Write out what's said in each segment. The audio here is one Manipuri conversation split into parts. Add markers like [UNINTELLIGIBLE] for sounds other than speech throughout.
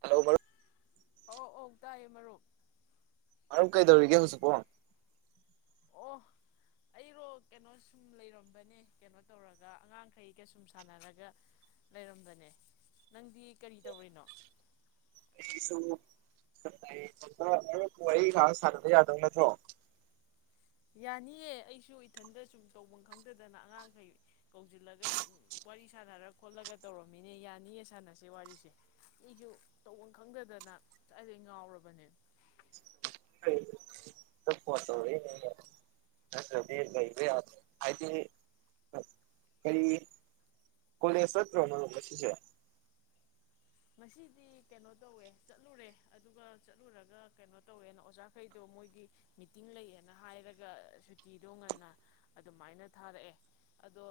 ꯍꯂꯣ ꯃꯔꯨꯞ ꯑ ꯑꯣꯧ ꯇꯥꯏꯌꯦ ꯃꯔꯨꯞ ꯃꯔꯝ ꯀꯩꯗꯧꯔꯤꯒꯦ ꯍꯧꯁꯨꯄꯣ ꯑꯣ ꯑꯩꯔꯣ ꯀꯩꯅꯣ ꯁꯨꯝ ꯂꯩꯔꯝꯕꯅꯦ ꯀꯩꯅꯣ ꯇꯧꯔꯒ ꯑꯉꯥꯡꯈꯩꯒ ꯁꯨꯝ ꯁꯥꯟꯅꯔꯒ ꯂꯩꯔꯝꯕꯅꯦ ꯅꯪꯗꯤ ꯀꯔꯤ ꯇꯧꯔꯤꯅꯣ ꯑꯩꯁꯨ ꯈꯔꯥ ꯈꯔꯥ ꯀꯣ ꯋꯥꯔꯤ ꯉꯍꯥꯛ ꯁꯥꯅꯕꯥ ꯌꯥꯗꯧ ꯅꯠꯇ꯭ꯔꯣ ꯌꯥꯅꯤꯌꯦ ꯑꯩꯁꯨ ꯏꯊꯟꯗ ꯁꯨꯝ ꯇꯧꯐꯝ ꯈꯪꯗꯗꯅ ꯑꯉꯥꯡꯈꯩ ꯀꯧꯁꯤꯜꯂꯒ ꯁꯨꯝ ꯋꯥꯔꯤ ꯁꯥꯟꯅꯔ ꯈꯣꯠꯂꯒ ꯇꯧꯔꯝꯃꯤꯅꯦ ꯌꯥꯅꯤꯌꯦ ꯁꯥꯟꯅꯁꯦ ꯋꯥꯔꯤꯁꯦ ꯑꯩꯁꯨ ꯇꯧꯐꯝ ꯈꯪꯗꯗꯅ ꯆꯠꯂꯦ ꯉꯥꯎꯔꯕꯅꯦ ꯂꯩ ꯍꯥꯏꯗꯤ ꯀꯔꯤ ꯀꯂꯖ ꯁꯠꯇ꯭ꯔ ꯃꯅ ꯄꯁ ꯉꯁꯤꯗꯤ ꯀꯩꯅꯣ ꯇꯧꯋꯦ ꯆꯠꯂꯨꯔꯦ ꯑꯗꯨꯒ ꯆꯠꯂꯨꯔꯒ ꯀꯩꯅꯣ ꯇꯧꯋꯦꯅ ꯑꯣꯖꯥꯈꯩꯗꯣ ꯃꯣꯏꯒꯤ ꯃꯤꯇꯤꯡ ꯂꯩꯌꯦꯅ ꯍꯥꯏꯔꯒ ꯁꯨꯇꯤꯗꯣ ꯉꯟꯅ ꯑꯗꯨꯃꯥꯏꯅ ꯊꯥꯔꯛꯑꯦ ꯑꯗꯣ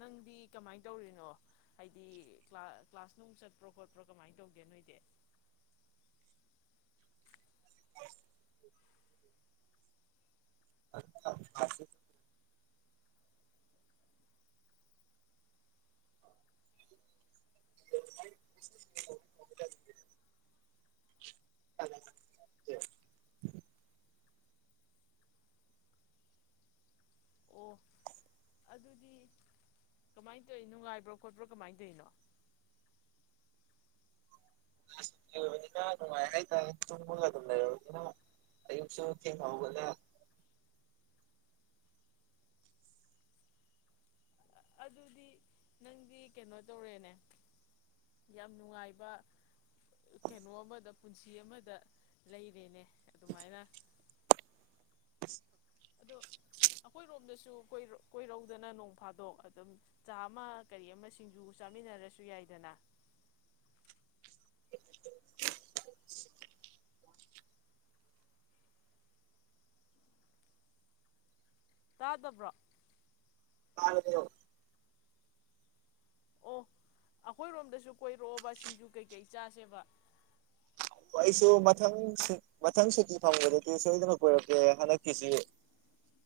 ꯅꯪꯗꯤ ꯀꯃꯥꯏꯅ ꯇꯧꯔꯤꯅꯣ ꯍꯥꯏꯗꯤ ꯀ꯭ꯂꯥꯁ ꯅꯨꯡ ꯠꯄ꯭ꯔꯣ ꯈꯣꯠꯄ꯭ꯔꯣ ꯀꯃꯥꯏꯅ ꯇꯧꯒꯦ ꯅꯣꯏꯗꯤ ꯑ ꯑꯣ ꯑꯗꯨꯗꯤ ꯀꯃꯥꯏꯅ ꯇꯧꯔꯤꯣ ꯅꯨꯡꯉꯥꯏꯕ꯭ꯔꯣ ꯈꯣꯠꯄ꯭ꯔꯣ ꯀꯃꯥꯏꯅ ꯇꯧꯔꯤꯅꯣ ꯅꯨꯡꯉ ꯍꯥꯏ ꯇ ꯃꯒ ꯂꯩ ꯑꯌꯨꯕꯁꯨ ꯊ ꯑꯗꯨꯗꯤ ꯅꯪꯗꯤ ꯀꯩꯅꯣ ꯇꯧꯔꯦꯅꯦ ꯌꯥꯝ ꯅꯨꯡꯉꯥꯏꯕ ꯀꯩꯅꯣ ꯑꯃꯗ ꯄꯨꯟꯁꯤ ꯑꯃꯗ ꯂꯩꯔꯦꯅꯦ ꯑꯗꯨꯃꯥꯏꯅ ꯑ ꯑꯗꯣ ꯑꯩꯈꯣꯏꯔꯣꯝꯗꯁꯨꯣꯏ ꯀꯣꯏꯔꯧꯗꯅ ꯅꯣꯡ ꯐꯥꯗꯣꯛ ꯑꯗꯨꯝ ꯆꯥ ꯑꯃ ꯀꯔꯤ ꯑꯃ ꯁꯤꯡꯖꯨ ꯆꯥꯃꯤꯟꯅꯔꯁꯨ ꯌꯥꯏꯗꯅ ꯇꯥꯗꯕ꯭ꯔꯣ ꯑ ꯑꯣ ꯑꯩꯈꯣꯏꯔꯣꯝꯗꯁꯨ ꯀꯣꯏꯔꯛꯑꯣꯕ ꯁꯤꯡꯖꯨ ꯀꯩꯀꯩ ꯆꯥꯁꯦꯕ ꯑꯣ ꯑꯩꯁꯨ ꯃꯊꯪ ꯃꯊꯪ ꯁꯨꯇꯤ ꯐꯪꯕꯗꯗꯤ ꯁꯣꯏꯗꯅ ꯀꯣꯏꯔꯛꯀꯦ ꯍꯟꯗꯛꯀꯤꯁꯤ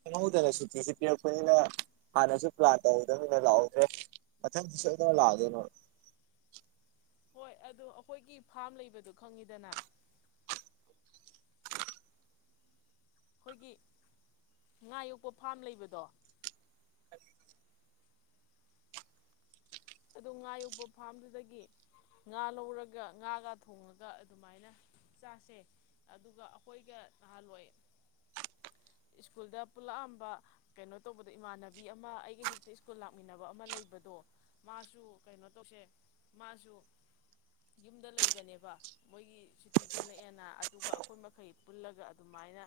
ꯈꯪꯍꯧꯗꯅ ꯁꯨꯇꯤꯁꯤ ꯄꯤꯔꯛꯄꯅꯤꯅ ꯍꯥꯟꯅꯁꯨ ꯄ꯭ꯂꯥꯟ ꯇꯧꯍꯧꯗꯕꯅꯤꯅ ꯂꯥꯛꯍꯧꯗ꯭ꯔꯦ ꯃꯊꯪꯁꯤ ꯁꯣꯏꯗꯅ ꯂꯥꯛꯑꯗꯣꯏꯅꯣ ꯍꯣꯏ ꯑꯗ ꯑꯩꯈꯣꯏꯒꯤ ꯐꯥꯝ ꯂꯩꯕꯗꯣ ꯈꯪꯉꯤꯗꯅ ꯑꯩꯈꯣꯏꯒꯤ ꯉꯥ ꯌꯣꯛꯄ ꯐꯥꯔꯝ ꯂꯩꯕꯗꯣ ꯑꯗꯣ ꯉꯥ ꯌꯣꯛꯄ ꯐꯥꯔꯝꯗꯨꯗꯒꯤ ꯉꯥ ꯂꯧꯔꯒ ꯉꯥꯒ ꯊꯣꯡꯉꯒ ꯑꯗꯨꯃꯥꯏꯅ ꯆꯥꯁꯦ ꯑꯗꯨꯒ ꯑꯩꯈꯣꯏꯒ ꯅꯍꯥꯟꯋꯥꯏ ꯁ꯭ꯀꯨꯜꯗ ꯄꯨꯜꯂꯛꯑꯝꯕ ꯀꯩꯅꯣ ꯇꯧꯕꯗ ꯏꯃꯥꯟꯅꯕꯤ ꯑꯃ ꯑꯩꯒ ꯍꯦꯛꯇ ꯁ꯭ꯀꯨꯜ ꯂꯥꯛꯃꯤꯟꯅꯕ ꯑꯃ ꯂꯩꯕꯗꯣ ꯃꯥꯁꯨ ꯀꯩꯅꯣ ꯇꯧꯁꯦ ꯃꯥꯁꯨ ꯌꯨꯝꯗ ꯂꯩꯕꯅꯦꯕ ꯃꯣꯏꯒꯤ ꯁꯨꯇꯤ ꯊꯣꯛꯂꯛꯑꯦꯅ ꯑꯗꯨꯒ ꯑꯩꯈꯣꯏ ꯃꯈꯩ ꯄꯨꯜꯂꯒ ꯑꯗꯨꯃꯥꯏꯅ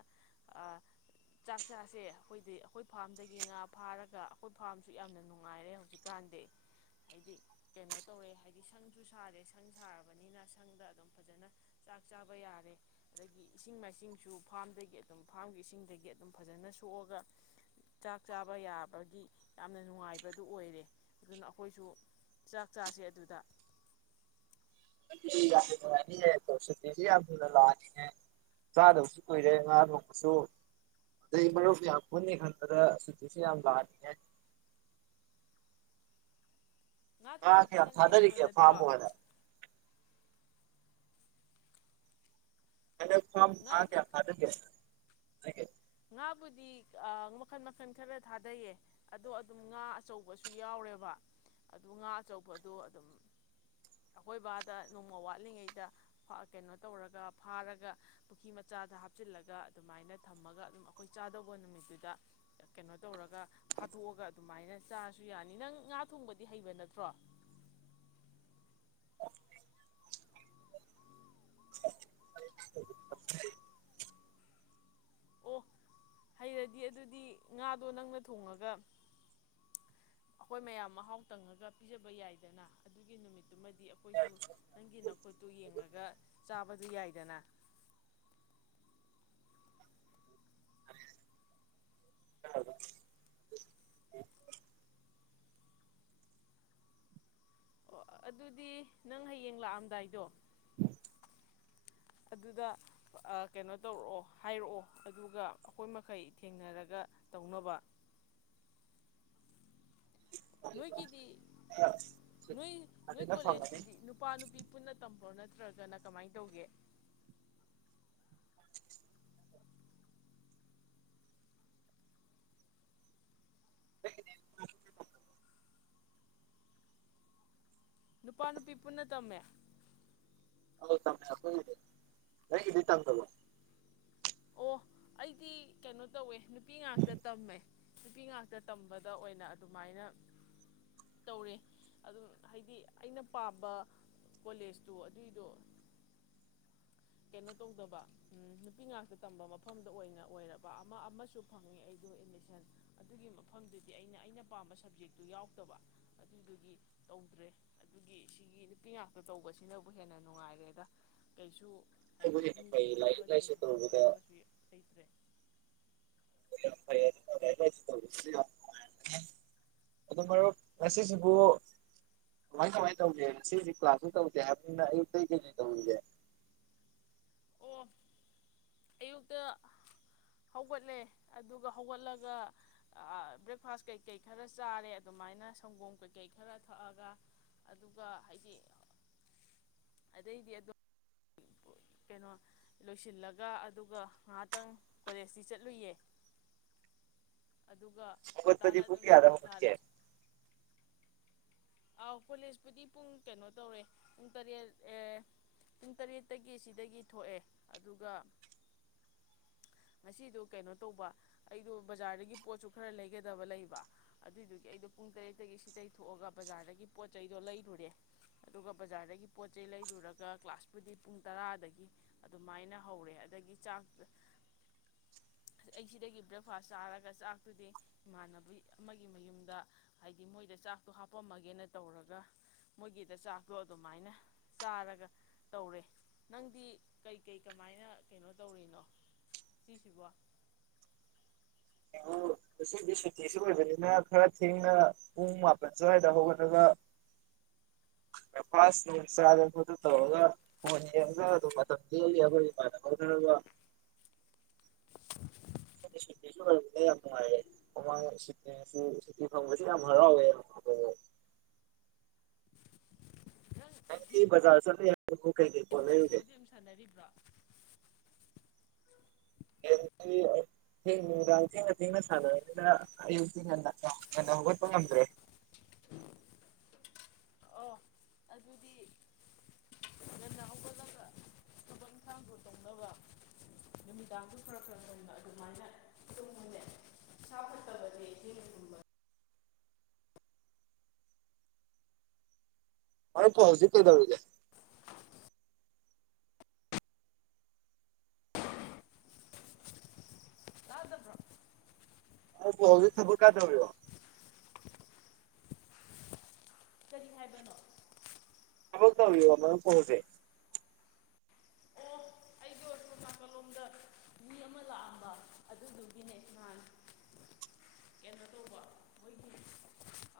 ꯆꯥꯛ ꯆꯥꯁꯦ ꯑꯩꯈꯣꯏꯗꯤ ꯑꯩꯈꯣꯏ ꯐꯥꯔꯝꯗꯒꯤ ꯉꯥ ꯐꯥꯔꯒ ꯑꯩꯈꯣꯏ ꯐꯥꯔꯝꯁꯨ ꯌꯥꯝꯅ ꯅꯨꯡꯉꯥꯏꯔꯦ ꯍꯧꯖꯤꯛꯀꯥꯟꯗꯤ ꯍꯥꯏꯗꯤ ꯀꯩꯅꯣ ꯇꯧꯔꯦ ꯍꯥꯏꯗꯤ ꯁꯪꯁꯨ ꯁꯥꯔꯦ ꯁꯪ ꯁꯥꯔꯕꯅꯤꯅ ꯁꯪꯗ ꯑꯗꯨꯝ ꯐꯖꯅ ꯆꯥꯛ ꯆꯥꯕ ꯌꯥꯔꯦ ꯑꯗꯒꯤ ꯏꯁꯤꯡ ꯃꯥꯏꯁꯤꯡꯁꯨ ꯐꯥꯝꯗꯒꯤ ꯑꯗꯨꯝ ꯐꯥꯝꯒꯤ ꯏꯁꯤꯡꯗꯒꯤ ꯑꯗꯨꯝ ꯐꯖꯅ ꯁꯣꯛꯑꯒ ꯆꯥꯛ ꯆꯥꯕ ꯌꯥꯕꯒꯤ ꯌꯥꯝꯅ ꯅꯨꯡꯉꯥꯏꯕꯗꯨ ꯑꯣꯏꯔꯦ ꯑꯗꯨꯅ ꯑꯩꯈꯣꯏꯁꯨ ꯆꯥꯛ ꯆꯥꯁꯦ ꯑꯗꯨꯗ ꯌꯥꯝ ꯅꯨꯡꯉꯥꯏꯅꯤꯌꯦ ꯑꯗꯣ ꯁꯨꯇꯤꯁꯨ ꯌꯥꯝ ꯊꯨꯅ ꯂꯥꯛꯑꯅꯤꯉ ꯆꯥꯗꯕꯁꯨ ꯀꯨꯏꯔꯦ ꯉꯥ ꯐꯣꯡꯕꯁꯨ ꯑꯗꯨꯗꯩ ꯃꯔꯨꯞꯁꯨ ꯌꯥꯝ ꯄꯨꯅꯤ ꯈꯟꯕꯗ ꯁꯨꯇꯤꯁꯨ ꯌꯥꯝ ꯂꯥꯛꯅꯤꯉ ꯉꯥ ꯍꯥ ꯊꯣꯡꯕꯗꯤ ꯊ ꯅꯪꯗꯤ ꯊꯥꯗꯔꯤ ꯍꯩꯕ ꯀꯦ ꯅꯠꯇ꯭ꯔꯣ ꯐꯥꯃ ꯍꯥꯏꯗ ꯑ ꯈ ꯀ ꯉꯥꯕꯨ ꯀꯌꯥ ꯈꯗꯒꯦ ꯑꯩꯦ ꯉꯥꯕꯨꯗꯤ ꯃꯈꯜ ꯃꯈꯜ ꯈꯔ ꯊꯥꯗꯩꯌꯦ ꯑꯗꯣ ꯑꯗꯨꯝ ꯉꯥ ꯑꯆꯧꯕꯁꯨ ꯌꯥꯎꯔꯦꯕ ꯑꯗꯨ ꯉꯥ ꯑꯆꯧꯕꯗꯣ ꯑꯗꯨꯝ ꯑꯩꯀꯣꯏꯕꯗ ꯅꯣꯡꯃ ꯋꯥꯠꯂꯤꯉꯩꯗ ꯀꯩꯅꯣ ꯇꯧꯔꯒ ꯐꯥꯔꯒ ꯄꯨꯈ꯭ꯔꯤ ꯃꯆꯥꯗ ꯍꯥꯞꯆꯤꯜꯂꯒ ꯑꯗꯨꯃꯥꯏꯅ ꯊꯝꯃꯒ ꯑꯗꯨꯝ ꯑꯩꯈꯣꯏ ꯆꯥꯗꯧꯕ ꯅꯨꯃꯤꯠꯇꯨꯗ ꯀꯩꯅꯣ ꯇꯧꯔꯒ ꯐꯥꯗꯣꯛꯑꯒ ꯑꯗꯨꯃꯥꯏꯅ ꯆꯥꯔꯁꯨ ꯌꯥꯅꯤ ꯅꯪ ꯉꯥ ꯊꯣꯡꯕꯗꯤ ꯍꯩꯕ ꯅꯠꯇ꯭ꯔꯣ ꯑꯣ ꯍꯩꯔꯗꯤ ꯑꯗꯨꯗꯤ ꯉꯥꯗꯣ ꯅꯪꯅ ꯊꯣꯡꯉꯒ ꯑꯩꯈꯣꯏ ꯃꯌꯥꯝ ꯃꯍꯥꯎ ꯇꯪꯉꯒ ꯄꯤꯖꯕ ꯌꯥꯏꯗꯅ ꯑꯗꯨꯒꯤ ꯅꯨꯃꯤꯠꯇꯨꯃꯗꯤ ꯑꯩꯈꯣꯏꯁꯨ ꯅꯪꯒꯤ ꯅꯥꯀꯣꯠꯇꯨ ꯌꯦꯡꯉꯒ ꯆꯥꯕꯗꯨ ꯌꯥꯏꯗꯅ ꯍ ꯑꯣ ꯑꯗꯨꯗꯤ ꯅꯪ ꯍꯌꯦꯡ ꯂꯥꯛꯑꯝꯗꯥꯏꯗꯣ ꯑꯗꯨꯗ ꯀꯩꯅꯣ ꯇꯧꯔꯛꯑꯣ ꯍꯥꯏꯔꯛꯑꯣ ꯑꯗꯨꯒ ꯑꯩꯈꯣꯏ ꯃꯈꯩ ꯊꯦꯡꯅꯔꯒ ꯇꯧꯅꯕ ꯅꯣꯏꯒꯤꯗꯤ ꯅꯣꯏ ꯅꯣꯏ ꯐꯖꯅ ꯐꯪꯉꯅꯤ ꯀꯣꯂꯦꯖꯇꯨꯗꯤ ꯅꯨꯄꯥ ꯅꯨꯄꯤ ꯄꯨꯟꯅ ꯇꯐꯧ ꯅꯠꯇꯦ ꯅꯠꯇ꯭ꯔꯒꯅ ꯀꯃꯥꯏꯅ ꯇꯧꯒꯦ [UNINTELLIGIBLE] ꯃꯥ ꯅꯨꯄꯥ ꯅꯨꯄꯤ ꯄꯨꯟꯅ ꯇꯝꯃꯦ ꯍ ꯆꯄꯦ ꯍꯒꯗꯤ ꯇꯝ ꯇꯕ ꯑꯣ ꯑꯩꯗꯤ ꯀꯩꯅꯣ ꯇꯧꯋꯦ ꯅꯨ ꯅꯨꯄꯤ ꯉꯥꯛꯇ ꯇꯝꯃꯦ ꯅꯨꯄꯤ ꯉꯥꯛꯇ ꯇꯝꯕꯗ ꯑꯣꯏꯅ ꯑꯗꯨꯃꯥꯏꯅ ꯇꯧꯔꯦ ꯑꯗꯨꯝ ꯍꯥꯏꯗꯤ ꯑꯩꯅ ꯄꯥꯝꯕ ꯀꯣꯂꯦꯖꯇꯨ ꯑꯗꯨꯏꯗꯣ ꯀꯩꯅꯣ ꯇꯧꯗꯕ ꯅꯨꯄꯤ ꯉꯥꯛꯇ ꯇꯝꯕ ꯃꯐꯝꯗ ꯑꯣꯏꯅ ꯑꯣꯏꯔꯕ ꯑꯃ ꯑꯃꯁꯨ ꯐꯪꯉꯤ ꯑꯩꯗꯣ ꯑꯦꯠꯃꯤꯁꯟ ꯑꯗꯨꯒꯤ ꯃꯐꯝꯗꯨꯗꯤ ꯑꯩꯅ ꯑꯩꯅ ꯄꯥꯝꯕ ꯁꯕꯖꯦꯛꯇꯨ ꯌꯥꯎꯗꯕ ꯑꯗꯨꯗꯨꯒꯤ ꯇꯧꯗ꯭ꯔꯦ ꯑꯗꯨꯒꯤ ꯁꯤꯒꯤ ꯅꯨꯄꯤ ꯉꯥꯛꯇ ꯇꯧꯕꯁꯤꯅꯕꯨ ꯍꯦꯟꯅ ꯅꯨꯡꯉꯥꯏꯔꯦꯗ ꯀꯩꯁꯨ ꯍꯥꯏꯗꯤ ꯅꯣꯏꯕꯨꯗꯤ ꯍꯦꯟꯅ ꯃꯤ ꯐꯩ ꯈꯠꯅꯕ ꯂꯥꯏꯔꯤꯛ ꯂꯥꯏꯁꯨ ꯆꯩꯅꯕ ꯇꯧꯕꯗ ꯈꯣꯠꯅꯕꯁꯨ ꯂꯩꯇ꯭ꯔꯦ [INAUDIBLE] ꯑꯗꯨ ꯃꯔꯨꯞ ꯉꯁꯤꯁꯤꯕꯨ ꯀꯃꯥꯏ ꯀꯃꯥꯏꯅ ꯇꯧꯒꯦ ꯉꯁꯤꯁꯤ ꯀ꯭ꯂꯥꯁꯁꯨ ꯇꯧꯗꯦ ꯍꯥꯏꯕꯅꯤꯅ ꯑꯌꯨꯛꯇꯩ ꯀꯩꯀꯩ ꯇꯧꯔꯤꯒꯦ ꯑꯣ ꯑꯌꯨꯛꯇ ꯍꯧꯒꯠꯂꯦ ꯑꯗꯨꯒ ꯍꯧꯒꯠꯂꯒ ꯕ꯭ꯔꯦꯛꯐꯥꯁ ꯀꯩꯀꯩ ꯈꯔ ꯆꯥꯔꯦ ꯑꯗꯨꯃꯥꯏꯅ ꯁꯪꯒꯣꯝ ꯀꯩꯀꯩ ꯈꯔ ꯊꯛꯑꯒ ꯑꯗꯨꯒ ꯍꯥꯏꯗꯤ ꯑꯗꯩꯗꯤ ꯑꯗꯨ ꯀꯩꯅꯣ ꯂꯣꯏꯁꯤꯜꯂꯒ ꯑꯗꯨꯒ ꯉꯥꯏꯍꯥꯛꯇꯪ ꯀꯣꯂꯦꯖꯇꯤ ꯆꯠꯂꯨꯏꯌꯦ ꯑꯗꯨꯒ ꯉꯟꯇꯥꯅ ꯍꯧꯒꯠꯄꯗꯤ ꯄꯨꯡ ꯑꯗꯨꯝ ꯀꯌꯥꯗ ꯁꯨꯇꯤ ꯍꯧꯒꯠꯀꯦ ꯊꯥꯔꯛꯑꯦ ꯑꯥꯎ ꯀꯣꯂꯦꯖꯄꯨꯗꯤ ꯄꯨꯡ ꯀꯩꯅꯣ ꯇꯧꯔꯦ ꯄꯨꯡ ꯇꯔꯦꯠ ꯑꯦ ꯄꯨꯡ ꯇꯔꯦꯠꯇꯒꯤ ꯁꯤꯗꯒꯤ ꯊꯣꯛꯑꯦ ꯑꯗꯨꯒ ꯉꯁꯤꯗꯣ ꯀꯩꯅꯣ ꯇꯧꯕ ꯑꯩꯗꯣ ꯕꯖꯥꯔꯗꯒꯤ ꯄꯣꯠꯁꯨ ꯈꯔ ꯂꯩꯒꯗꯕ ꯂꯩꯕ ꯑꯗꯨꯏꯗꯨꯒꯤ ꯑꯩꯗꯣ ꯄꯨꯡ ꯇꯔꯦꯠꯇꯒꯤ ꯁꯤꯗꯒꯤ ꯊꯣꯛꯑꯒ ꯕꯖꯥꯔꯗꯒꯤ ꯄꯣꯠ ꯆꯩꯗꯣ ꯂꯩꯔꯨꯔꯦ ꯑꯗꯨꯒ ꯕꯖꯥꯔꯗꯒꯤ ꯄꯣꯠ ꯆꯩꯩ ꯂꯩꯔꯨꯔꯒ ꯀ꯭ꯂꯥꯁꯄꯨꯗꯤ ꯄꯨꯡ ꯇꯔꯥꯗꯒꯤ ꯑꯗꯨꯃꯥꯏꯅ ꯍꯧꯔꯦ ꯑꯗꯒꯤ ꯆꯥꯛꯇ ꯑꯩ ꯁꯤꯗꯒꯤ ꯕ꯭ꯔꯦꯛꯐꯥꯁ ꯆꯥꯔꯒ ꯆꯥꯛꯇꯨꯗꯤ ꯏꯃꯥꯟꯅꯕꯤ ꯑꯃꯒꯤ ꯃꯌꯨꯝꯗ ꯍꯥꯏꯗꯤ ꯃꯣꯏꯗ ꯆꯥꯛꯇꯣ ꯍꯥꯞ ꯄꯝꯃꯒꯦꯅ ꯇꯧꯔꯒ ꯃꯣꯏꯒꯤꯗ ꯆꯥꯛꯇꯣ ꯑꯗꯨꯃꯥꯏꯅ ꯆꯥꯔꯒ ꯇꯧꯔꯦ ꯅꯪꯗꯤ ꯀꯩꯀꯩ ꯀꯃꯥꯏꯅ ꯀꯩꯅꯣ ꯇꯧꯔꯤꯅꯣ ꯁꯤꯁꯤꯕ‌ꯣ ꯑꯗꯨ ꯉꯁꯤꯗꯤ ꯁꯨꯇꯤꯁꯨ ꯑꯣꯏꯕꯅꯤꯅ ꯈꯔ ꯊꯦꯡꯅ ꯄꯨꯡ ꯃꯥꯄꯜ ꯁ꯭ꯋꯥꯏꯗ ꯍꯧꯒꯠꯂꯒ ꯕ꯭ꯔꯦꯛꯐꯥꯁ ꯅꯨꯡ ꯆꯥꯗꯅ ꯈꯣꯠꯇꯅ ꯇꯧꯔꯒ ꯐꯣꯟ ꯌꯦꯡꯉꯒ ꯑꯗꯨꯝ ꯃꯇꯝ ꯂ‌ꯦꯜꯂꯤ ꯑꯩꯈꯣꯏ ꯏꯃꯥꯟꯅꯕ ꯈꯔꯒ ꯁꯨꯇꯤꯁꯨ ꯑꯣꯏꯔꯕꯅꯤꯅ ꯌꯥꯝ ꯅꯨꯡꯉꯥꯏꯔꯦ ꯃꯃꯥꯡ ꯁꯨꯇꯤꯁꯨ ꯁꯨꯇꯤ ꯐꯪꯕꯁꯨ ꯌꯥꯝ ꯍꯔꯥꯎꯋꯦ ꯅꯪꯗꯤ ꯕꯖꯥꯔ ꯆꯠꯂꯨꯏ ꯒ‌ꯦꯝ ꯌꯥꯝ ꯁꯥꯟꯅꯕꯗꯤ ꯗꯨꯝ ꯁꯥꯟꯅꯔꯤꯕ꯭ꯔ‌ꯣ [INAUDIBLE] ꯅꯨꯃꯤꯗꯥꯡ ꯊ‌ꯦꯡꯅ‌ ꯊ‌ꯦꯡꯅ ꯁꯥꯟꯔꯕꯅꯤꯅ ꯑꯌꯨꯛꯇꯤ ꯉꯟꯅ ꯍꯧꯒꯠꯄ ꯉꯝꯗ꯭ꯔꯦ ꯑꯣ ꯑꯗꯨꯗꯤ ꯉꯟꯅ ꯍꯧꯒꯠꯂꯒ ꯊꯕꯛ ꯏꯟꯈꯥꯡꯗꯣ ꯇꯧꯅꯕ ꯅꯨꯃꯤꯗꯥꯡꯗ‌ꯣ ꯈꯔ ꯈꯔ ꯉꯟꯅ ꯑꯗꯨꯃꯥꯏꯅ ꯇꯨꯝꯃꯨꯅ‌ꯦ ꯏꯁꯥ ꯐꯠꯇꯕꯅꯤ ꯊꯦꯟꯅ ꯇꯨꯝꯕ ꯃꯥꯏ ꯀ‌ꯣꯜꯖꯤ ꯀꯩꯗꯧꯔꯤꯒ‌ꯦ ꯇꯥꯗꯕ꯭ꯔꯣ ꯑꯩꯕꯨ ꯍꯧꯖꯤꯛ ꯊꯕꯛ ꯀꯥꯏꯇꯧꯔꯤꯔ‌ꯣ [UNINTELLIGIBLE] ꯀꯔꯤ ꯍꯥꯏꯕꯅꯣ ꯊꯕꯛ ꯇꯧꯔꯤꯔ‌ꯣ ꯅꯪ ꯐ‌ꯣꯟꯁꯦ ꯑꯣ ꯑꯩꯗꯣ ꯁꯣꯝ ꯅꯥꯀꯜꯂꯣꯝꯗ ꯃꯤ ꯑꯃ ꯂꯥꯛꯑꯝꯕ ꯑꯗꯨꯗꯨꯒꯤꯅꯦ ꯅꯥꯍꯅ ꯀꯩꯅꯣ ꯇꯧꯕ ꯃꯣꯏꯒꯤ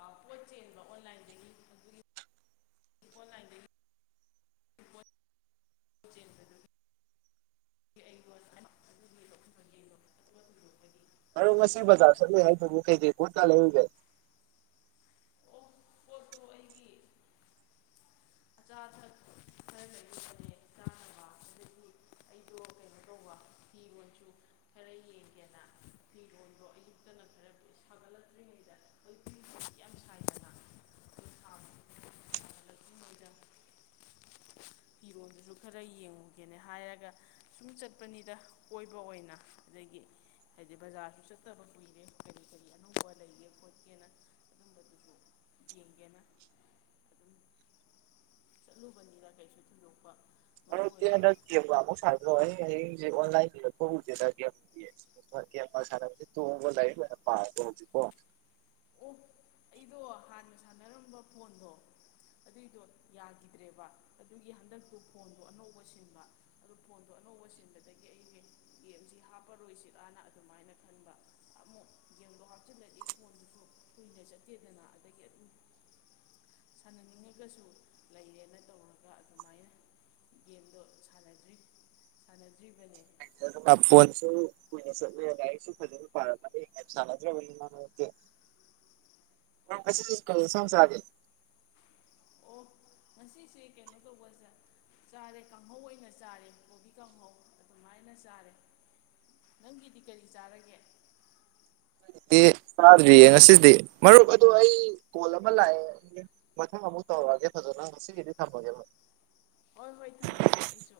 ꯑ ꯄꯣꯠ ꯆꯦꯟꯕ ꯑꯣꯟꯂꯥꯏꯟꯗꯒꯤ ꯑꯗꯨꯒꯤ ꯑꯣꯟꯂꯥꯏꯟꯗꯒꯤ ꯄꯣꯠ ꯆꯦꯟꯕꯗꯨ ꯑꯩꯉꯣꯟ ꯑꯗꯨꯒꯤ ꯂꯧꯈꯤꯕꯒꯤ ꯄꯣꯠ ꯍꯨꯟꯗꯣꯛꯄꯒꯤ ꯑꯗ‌ꯣ ꯀꯩꯁꯨ ꯉꯁꯤ ꯕꯖꯥꯔ ꯇꯧꯗꯦꯗ ꯆꯠꯂꯨꯏ ꯍꯥꯏꯗꯨꯕꯨ ꯀꯩꯀꯩ ꯄ‌ꯣꯠ ꯀ ꯂꯩꯔꯨꯒ‌ꯦ ꯑꯣ ꯄꯣꯠꯇꯣ ꯑꯩꯒꯤ ꯑꯆꯥ ꯑꯊꯛ ꯈꯔ ꯂꯩꯔꯨꯕꯅꯦ ꯆꯥꯅꯕ ꯑꯗꯒꯤ ꯑꯩꯗꯣ ꯀꯩꯅꯣ ꯇꯧꯕ ꯐꯤꯔꯣꯟꯁꯨ ꯈꯔ ꯌꯦꯡꯒꯦꯅ ꯐꯤꯔꯣꯟꯗꯣ ꯑꯌꯨꯛꯇꯅ ꯈꯔ ꯁꯥꯒꯠꯂꯛꯇ꯭ꯔꯤꯉꯩꯗ ꯑꯩꯈꯣꯏ ꯐꯤꯁꯤ ꯌꯥꯝ ꯁꯥꯏꯗꯅ ꯑꯩꯈꯣꯏ ꯁꯥꯕ ꯁꯥꯒꯠꯂꯛꯇ꯭ꯔꯤꯉꯩꯗ ꯐꯤꯔꯣꯜꯗꯨꯁꯨ ꯈꯔ ꯌꯦꯡꯉꯨꯒꯦꯅ ꯍꯥꯏꯔꯒ ꯁꯨꯝ ꯆꯠꯄꯅꯤꯗ ꯀꯣꯏꯕ ꯑꯣꯏꯅ ꯑꯗꯒꯤ ꯍꯥꯏꯗꯤ ꯕꯖꯥꯔꯁꯨ ꯆꯠꯇꯕ ꯀꯨꯏꯔꯦ ꯀꯔꯤ ꯀꯔꯤ ꯑꯅꯧꯕ ꯂꯩꯒꯦ ꯈꯣꯠꯀꯦꯅ ꯑꯗꯨꯝꯕꯗꯨꯁꯨ ꯌꯦꯡꯒꯦꯅ ꯑꯗꯨꯝ ꯆꯠꯂꯨꯕꯅꯤꯗ ꯀꯩꯁꯨ ꯊ‌ꯣꯏꯗ‌ꯣ ꯃꯔꯨꯞꯇꯤ ꯍꯟꯗꯛ ꯒꯦꯝꯒ ꯑꯃꯨꯛ ꯁꯥꯟꯅꯗ꯭ꯔꯣ ꯑꯩ [UNINTELLIGIBLE] ꯑꯗꯣ ꯍꯥꯟꯅ ꯁꯥꯟꯅꯔꯝꯕ ꯐꯣꯟꯗꯣ ꯑꯗꯨꯏꯗꯣ ꯌꯥꯈꯤꯗ꯭ꯔꯦꯕ ꯑꯗꯨꯒꯤ ꯍꯟꯗꯛꯇꯨ ꯐꯣꯟꯗꯣ ꯑꯅꯧꯕ ꯁꯤꯟꯕ ꯑꯗꯨ ꯐꯣꯟꯗꯣ ꯑꯅꯧꯕ ꯁꯤꯟꯕꯗꯒꯤ ꯑꯩꯁꯤ ꯒꯦꯝꯁꯤ ꯍꯥꯞꯄꯔꯣꯏꯁꯤꯔꯅ ꯑꯗꯨꯃꯥꯏꯅ ꯈꯟꯕ ꯑꯃꯨꯛ ꯒꯦꯝꯗꯣ ꯍꯥꯞꯆꯤꯜꯂꯗꯤ ꯐꯣꯟꯗꯨꯁꯨ ꯀꯨꯏꯅ ꯆꯠꯇꯦꯗꯅ ꯑꯗꯒꯤ ꯑꯗꯨꯝ ꯁꯥꯟꯅꯅꯤꯡꯉꯒꯁꯨ ꯂꯩꯔꯦꯅ ꯇꯧꯔꯒ ꯑꯗꯨꯃꯥꯏꯅ ꯒꯦꯝꯗꯣ ꯁꯥꯟꯅꯗ꯭ꯔꯤ ꯁꯥꯟꯅꯗ꯭ꯔꯤꯕꯅꯦ [INAUDIBLE] ꯑꯥꯏꯐ‌ꯣꯟꯁꯨ ꯀꯨꯏꯅ ꯂꯥꯏꯔꯤꯛꯁꯨ ꯐꯖꯅ ꯄꯥꯔꯝꯃꯅꯤ ꯒ‌ꯦꯝꯁꯥꯟꯅꯗ꯭ꯔꯕꯅꯤ ꯅ‌ꯣꯏꯗꯤ ꯑꯣ ꯉꯁꯤꯁꯦ ꯀꯩꯅꯣ ꯇꯧꯕꯁꯦ ꯆꯥꯔꯦ ꯀꯥꯡꯍꯧ ꯑꯣꯏꯅ ꯆꯥꯔꯦ ꯀꯣꯕꯤ ꯀꯥꯡꯍꯧ ꯑꯗꯨꯃꯥꯏꯅ ꯆꯥꯔꯦ ꯅꯪꯒꯤꯗꯤ ꯀꯔꯤ ꯆꯥꯔꯒꯦ ꯑꯩꯒꯤꯗꯤ ꯆꯥꯗ꯭ꯔꯤꯌꯦ ꯉꯁꯤꯗꯤ ꯃꯔꯨꯞ ꯑꯗꯣ ꯑꯩ ꯀꯣꯜ ꯑꯃ ꯂꯥꯛꯑꯦ ꯑꯩ ꯃꯊꯪ ꯑꯃꯨꯛ ꯇꯧꯔꯛꯑꯒꯦ ꯐꯖꯅ ꯉꯁꯤꯒꯤꯗꯤ ꯊꯝꯃꯒꯦ ꯍꯣꯏ ꯍꯣꯏ ꯊꯝꯃꯒꯦ ꯑꯩꯁꯨ